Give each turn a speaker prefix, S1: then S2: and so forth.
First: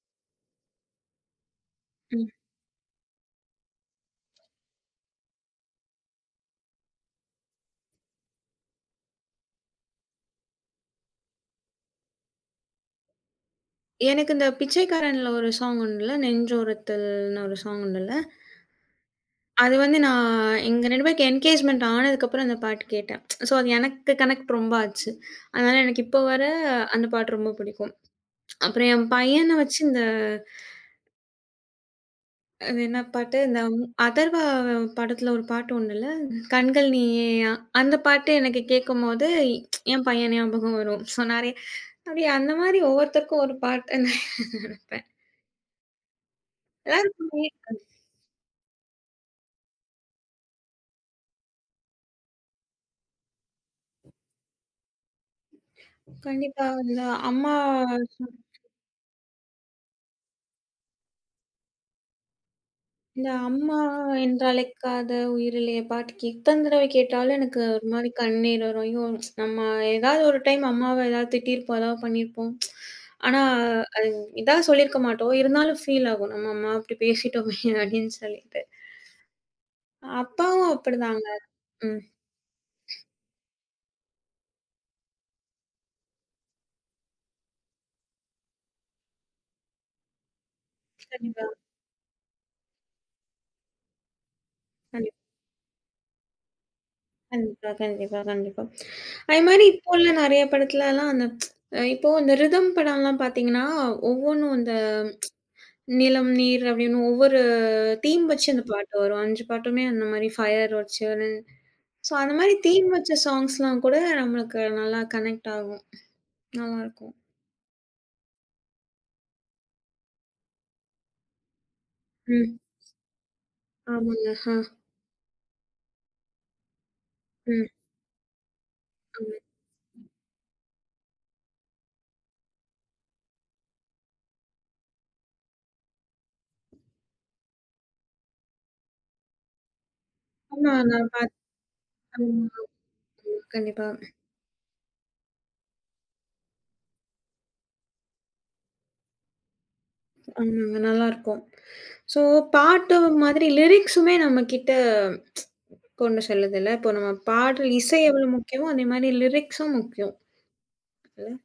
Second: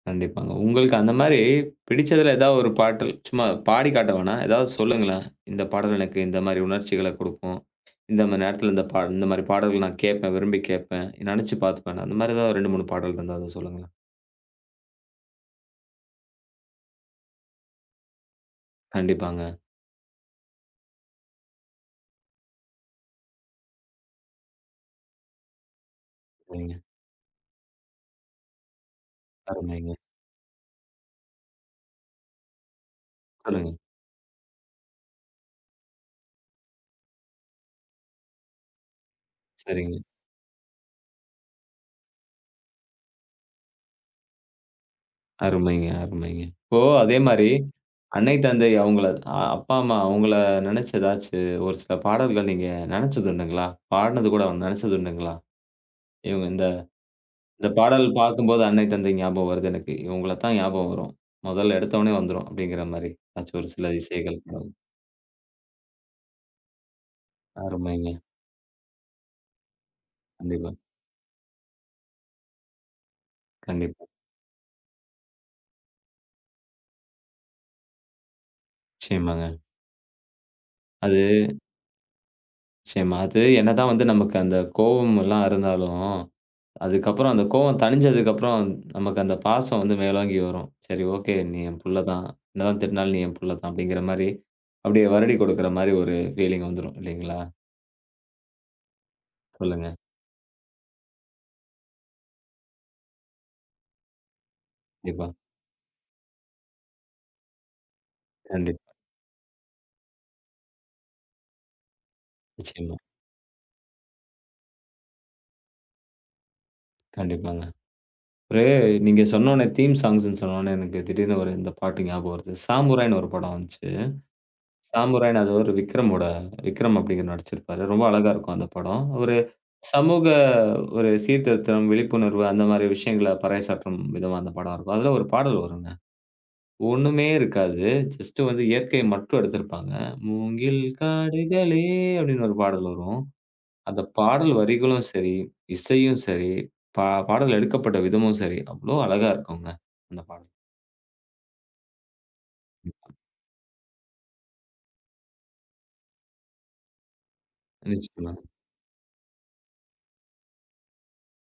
S1: கண்டிப்பாங்க. உங்களுக்கு அந்த மாரி
S2: ம்.
S1: பிடிச்சதுல ஏதாவது ஒரு பாடல். சும்மா பாடி காட்ட வேணாம். ஏதாவது சொல்லுங்களேன். இந்தப் பாடல் எனக்கு இந்த மாரி உணர்ச்சிகள குடுக்கும். இந்த மாரி நேரத்துல இந்தப் பாடல். இந்த மாரி பாடல்கள நான் கேட்பேன். விரும்பி கேட்பேன். நெனைச்சு பார்த்துப்பேன்னு. அந்த மாதிரி ஏதாவது 2, 3 பாடல் இருந்தா அத சொல்லுங்க.
S2: எனக்கு அந்தப் பிச்சைக்காரன்ல 1 சாங்க் உண்டுல்ல. நெஞ்சொருத்தல்ன்னு ஒரு சாங்க் உண்டுல்ல.
S1: கண்டிப்பாங்க.
S2: அது வந்து நான் எங்க 2 பேருக்கும் எங்கேஜ்மெண்ட் ஆனதுக்கப்பறம் அந்தப் பாட்டு கேட்டேன். ஸோ அது எனக்குக் கனெக்ட் ரொம்ப ஆச்சு. அதனால எனக்கு இப்ப வர
S1: [unintelligible]
S2: அந்தப் பாட்டு ரொம்ப புடிக்கும். அப்பறம் என் பையனை வச்சு
S1: அருமைங்க.
S2: இந்த அது என்ன பாட்டு? இந்த
S1: சொல்லுங்க.
S2: ம் அதர்வா படத்துல ஒரு பாட்டு 1 இல்ல. "கண்கள் நீயேயா" அந்தப் பாட்டு எனக்கு கேட்கும்போது
S1: சரிங்க.
S2: என் பையன் ஞாபகம் வரும். ஸோ நெறைய அது அந்த மாரி ஒவ்வொருத்தருக்கும் ஒரு பாட்ட நெனைப்பேன்.
S1: அருமைங்க, அருமைங்க. இப்போ அதே மாரி
S2: [unintelligible]
S1: அன்னை, தந்தை அவங்கள அப்பா, அம்மா அவங்கள நெனைச்சு ஏதாச்சு ஒரு சில பாடல்கள் நீங்க நெனைச்சதுண்டுங்களா? பாடுனது கூட வேணா, நெனைச்சதுண்டுங்களா? இவங்க இந்த
S2: கண்டிப்பா. அதுல அம்மா
S1: இந்தப் பாடல் பாக்கும்போது
S2: [unintelligible]
S1: அன்னை, தந்தை ஞாபகம் வருது எனக்கு. இவங்களைத்தான் ஞாபகம் வரும். முதல்ல எடுத்த ஒன்னே வந்துரும். அப்டீங்கிற மாரி
S2: இல்ல
S1: ஏதாச்சு ஒரு
S2: "அம்மா
S1: சில இசைகள்
S2: என்றழைக்காத உயிரில்லையே" பாட்டுக், எத்தன தடவை கேட்டாலும் எனக்கு ஒரு மாரி
S1: அருமைங்க.
S2: கண்ணீர் வரும். அய்யோ! நம்ம ஏதாவது ஒரு டைம்
S1: கண்டிப்பா.
S2: அம்மாவ ஏதாவது திட்டிருப்போம், எதாவது பண்ணீருப்போம். ஆனா
S1: கண்டிப்பா.
S2: அது இதா சொல்லியிருக்க மாட்டோம். இருந்தாலும் ஃபீல் ஆகும். நம்ம அம்மாவ இப்டி பேசிட்டோமே அப்டின்னு சொல்லிட்டு.
S1: நிச்சயமாங்க.
S2: அப்பாவும் அப்படிதாங்க.
S1: அது
S2: ம்.
S1: நிச்சயமா. அது என்னதான் வந்து நமக்கு அந்தக் கோவமல்லாம் இருந்தாலும், அதுக்கப்புறம் அந்தக் கோவம் தணிஞ்சதுக்கப்புறம் நமக்கு அந்தப் பாசம் வந்து மேலோங்கி வரும். "சரி ஓகே
S2: கண்டிப்பா.
S1: நீ என் புள்ள தான். என்னதான் திட்டுனாலும் நீ என் புள்ள தான்." அப்டீங்கிற மாரி அப்படியே
S2: கண்டிப்
S1: வருடி குடுக்கிற மாரி ஒரு ஃபீலிங் வந்துரும் இல்லீங்களா?
S2: கண்டிப்பா. கண்டிப்பா. கண்டிப்பா. அதே மாரி இப்ப
S1: சொல்லுங்க.
S2: உள்ள நெறைய படத்துலல்லாம் அந்த, இப்போ அந்த ரிதம் படம்ல்லாம் பாத்தீங்கன்னா, ஒவ்வொன்னும் அந்த
S1: டிப்பா.
S2: நிலம், நீர், அப்படீன்னு ஒவ்வொரு தீம் வச்சு அந்தப்
S1: கண்டிப்பா.
S2: பாட்டு வரும். 5 பாட்டுமே அந்த மாரி, ஃபயர் வச்சு வரும். ஸோ அந்த மாதிரி தீம்
S1: நிச்சயமா.
S2: வச்ச ஸாங்க்ஸ்ல்லாம் கூட நம்மளுக்கு நல்லா கனெக்ட் ஆகும். நல்லா இருக்கும்.
S1: கண்டிப்பாங்க. ஒரு நீங்க சொன்னொன்னே தீம் ஸாங்க்ஸ்ன்னு சொன்னொன்னே எனக்குத் திடீர்ன்னு 1 இந்தப் பாட்டு ஞாபகம் வருது.
S2: ம்.
S1: சாமுராய்ன்னு 1 படம் வந்துச்சு.
S2: ஆமாங்க. ஹா.
S1: சாமுராய்ன்னு அது ஒரு விக்ரமோட, விக்ரம் அப்டீங்கிறவரு
S2: ம்.
S1: நடிச்சிருப்பாரு. ரொம்ப அழகா இருக்கும் அந்தப் படம். ஒரு
S2: [unintelligible]
S1: சமூக ஒரு சீர்திருத்தம், விழிப்புணர்வு அந்த மாரி விஷயங்கள பறைசாற்றும் விதமா அந்தப் படம் இருக்கும். அதுல 1 பாடல் வரும்ங்க. ஒண்ணுமே இருக்காது. ஜஸ்ட் வந்து இயற்கையை மட்டும் எடுத்திருப்பாங்க.
S2: ஆமா
S1: "மூங்கில்
S2: நான் பாத்
S1: காடுகளே"
S2: ஆமா.
S1: அப்டின்னு 1 பாடல் வரும்.
S2: ஆமா. கண்டிப்பா.
S1: அந்தப் பாடல் வரிகளும் சரி, இசையும் சரி, பா பாடல் எடுக்கப்பட்ட விதமும் சரி அவ்வளோ அழகா இருக்கும்ங்க அந்தப்
S2: அ
S1: பாடல்.
S2: நல்லா இருக்கும். ஸோ பாட்டு
S1: கண்டிப்பா.
S2: மாதிரி, லிரிக்ஸுமே நம்மகிட்ட கொண்டு செல்லதுல்ல. இப்போ நம்ம பாடல் இசை எவ்வளோ
S1: நிச்சயமா.
S2: முக்கியமோ அதே மாரி லிரிக்ஸும் முக்கியம். இல்ல.